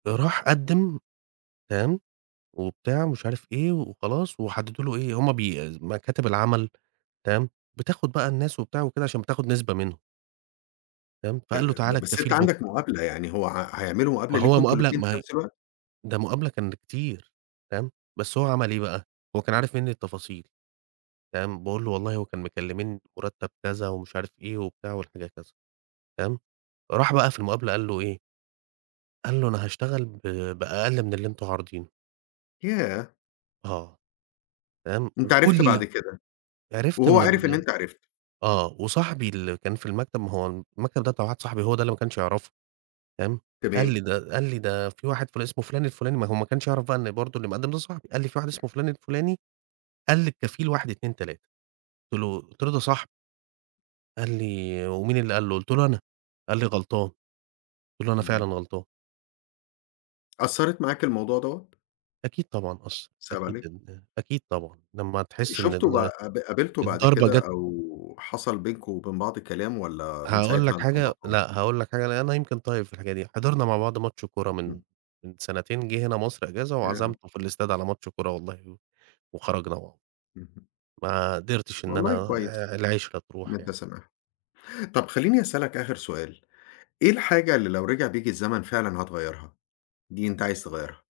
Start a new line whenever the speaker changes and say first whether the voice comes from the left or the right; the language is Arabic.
right: ده راح قدِّم، تمام؟ وبتاع ومش عارف إيه، وخلاص وحددوا له إيه هم بي مكاتب العمل تمام، بتاخد بقى الناس وبتاع وكده عشان بتاخد نسبة منهم. فاهم؟ فقال
left: تم
right: له
left: ب
right: تعالى
left: بس
right: الكفيل
left: أنت
right: بُك
left: عندك مقابلة يعني، هو ع هيعملوا
right: ما
left: مقابلة
right: هو
left: ليكُم أنتم
right: مقابلة
left: الاتنين
right: ما
left: في
right: هي
left: نفس الوقت؟
right: ده مقابلة كان لكتير، فاهم؟ بس هو عمل إيه بقى؟ هو كان عارف منّي التفاصيل، فاهم؟ باقول له والله هو كان مكلمينّي بمُرتّب كذا، ومش عارف إيه وبتاع والحكاية كذا، تمام، راح بقى في المقابلة قال له إيه؟ قال له: "أنا هاشتغل ب بأقل من اللي أنتم عارضينه."
left: ياه!
right: آه. تمام،
left: أنت عرفت
right: وكل
left: بعد كده،
right: عرفت
left: وهو
right: إن
left: عِرف إن
right: ال
left: أنت عرفت.
right: آه وصاحبي اللي كان في المكتب ما هو المكتب ده بتاع واحد صاحبي هو ده اللي ما كانش يعرفه، تمام؟ قال لي
left: تمام.
right: ده قال لي ده في واحد فلا اسمه فلان الفلاني ما هو ما كانش يعرف بقى إن برضو اللي مقدم صاحبي، قال لي في واحد اسمه فلان الفلاني قال للكفيل 1، 2، 3 قُلت له قُلت له ده صاحبي. قال لي: "ومين اللي قال له؟" قُلت له: "أنا" قال لي: "غلطان." قُلت له: "أنا فعلًا
left: اهم.
right: غلطان."
left: أثّرِت معاك الموضوع دوة؟
right: أكيد طبعًا أثّ
left: صِعِب
right: أكيد
left: عليك.
right: إن أكيد طبعًا لما
left: أ
right: تحس إن
left: شُفته ب
right: ال
left: ق قابلته بعد
right: الضربة
left: كده
right: جات
left: أو حصل بينكم وبين بعض كلام والّا من
right: هاقول
left: ساعتها
right: لك
left: أنت
right: حاجة،
left: مقاطعه؟
right: لأ هاقول لك حاجة لأن أنا يمكن طيب في الحاجة دي، حضرنا مع بعض ماتش كورة من
left: امم.
right: من سنتين جِه هنا مصر إجازة،
left: ياه!
right: وعزمته في الإستاد على ماتش كورة والله، وخرجنا مع
left: اهم.
right: ما قدرتش إن
left: والله
right: أنا
left: كويس.
right: آآ، العِشرة
left: إن
right: تروح
left: أنت
right: يعني.
left: سامحته، طب خليني أسألك آخر سؤال، إيه الحاجة اللي لو رجع بيك الزمن فعلًا هتغيرها؟ دي أنت عايز تغيرها؟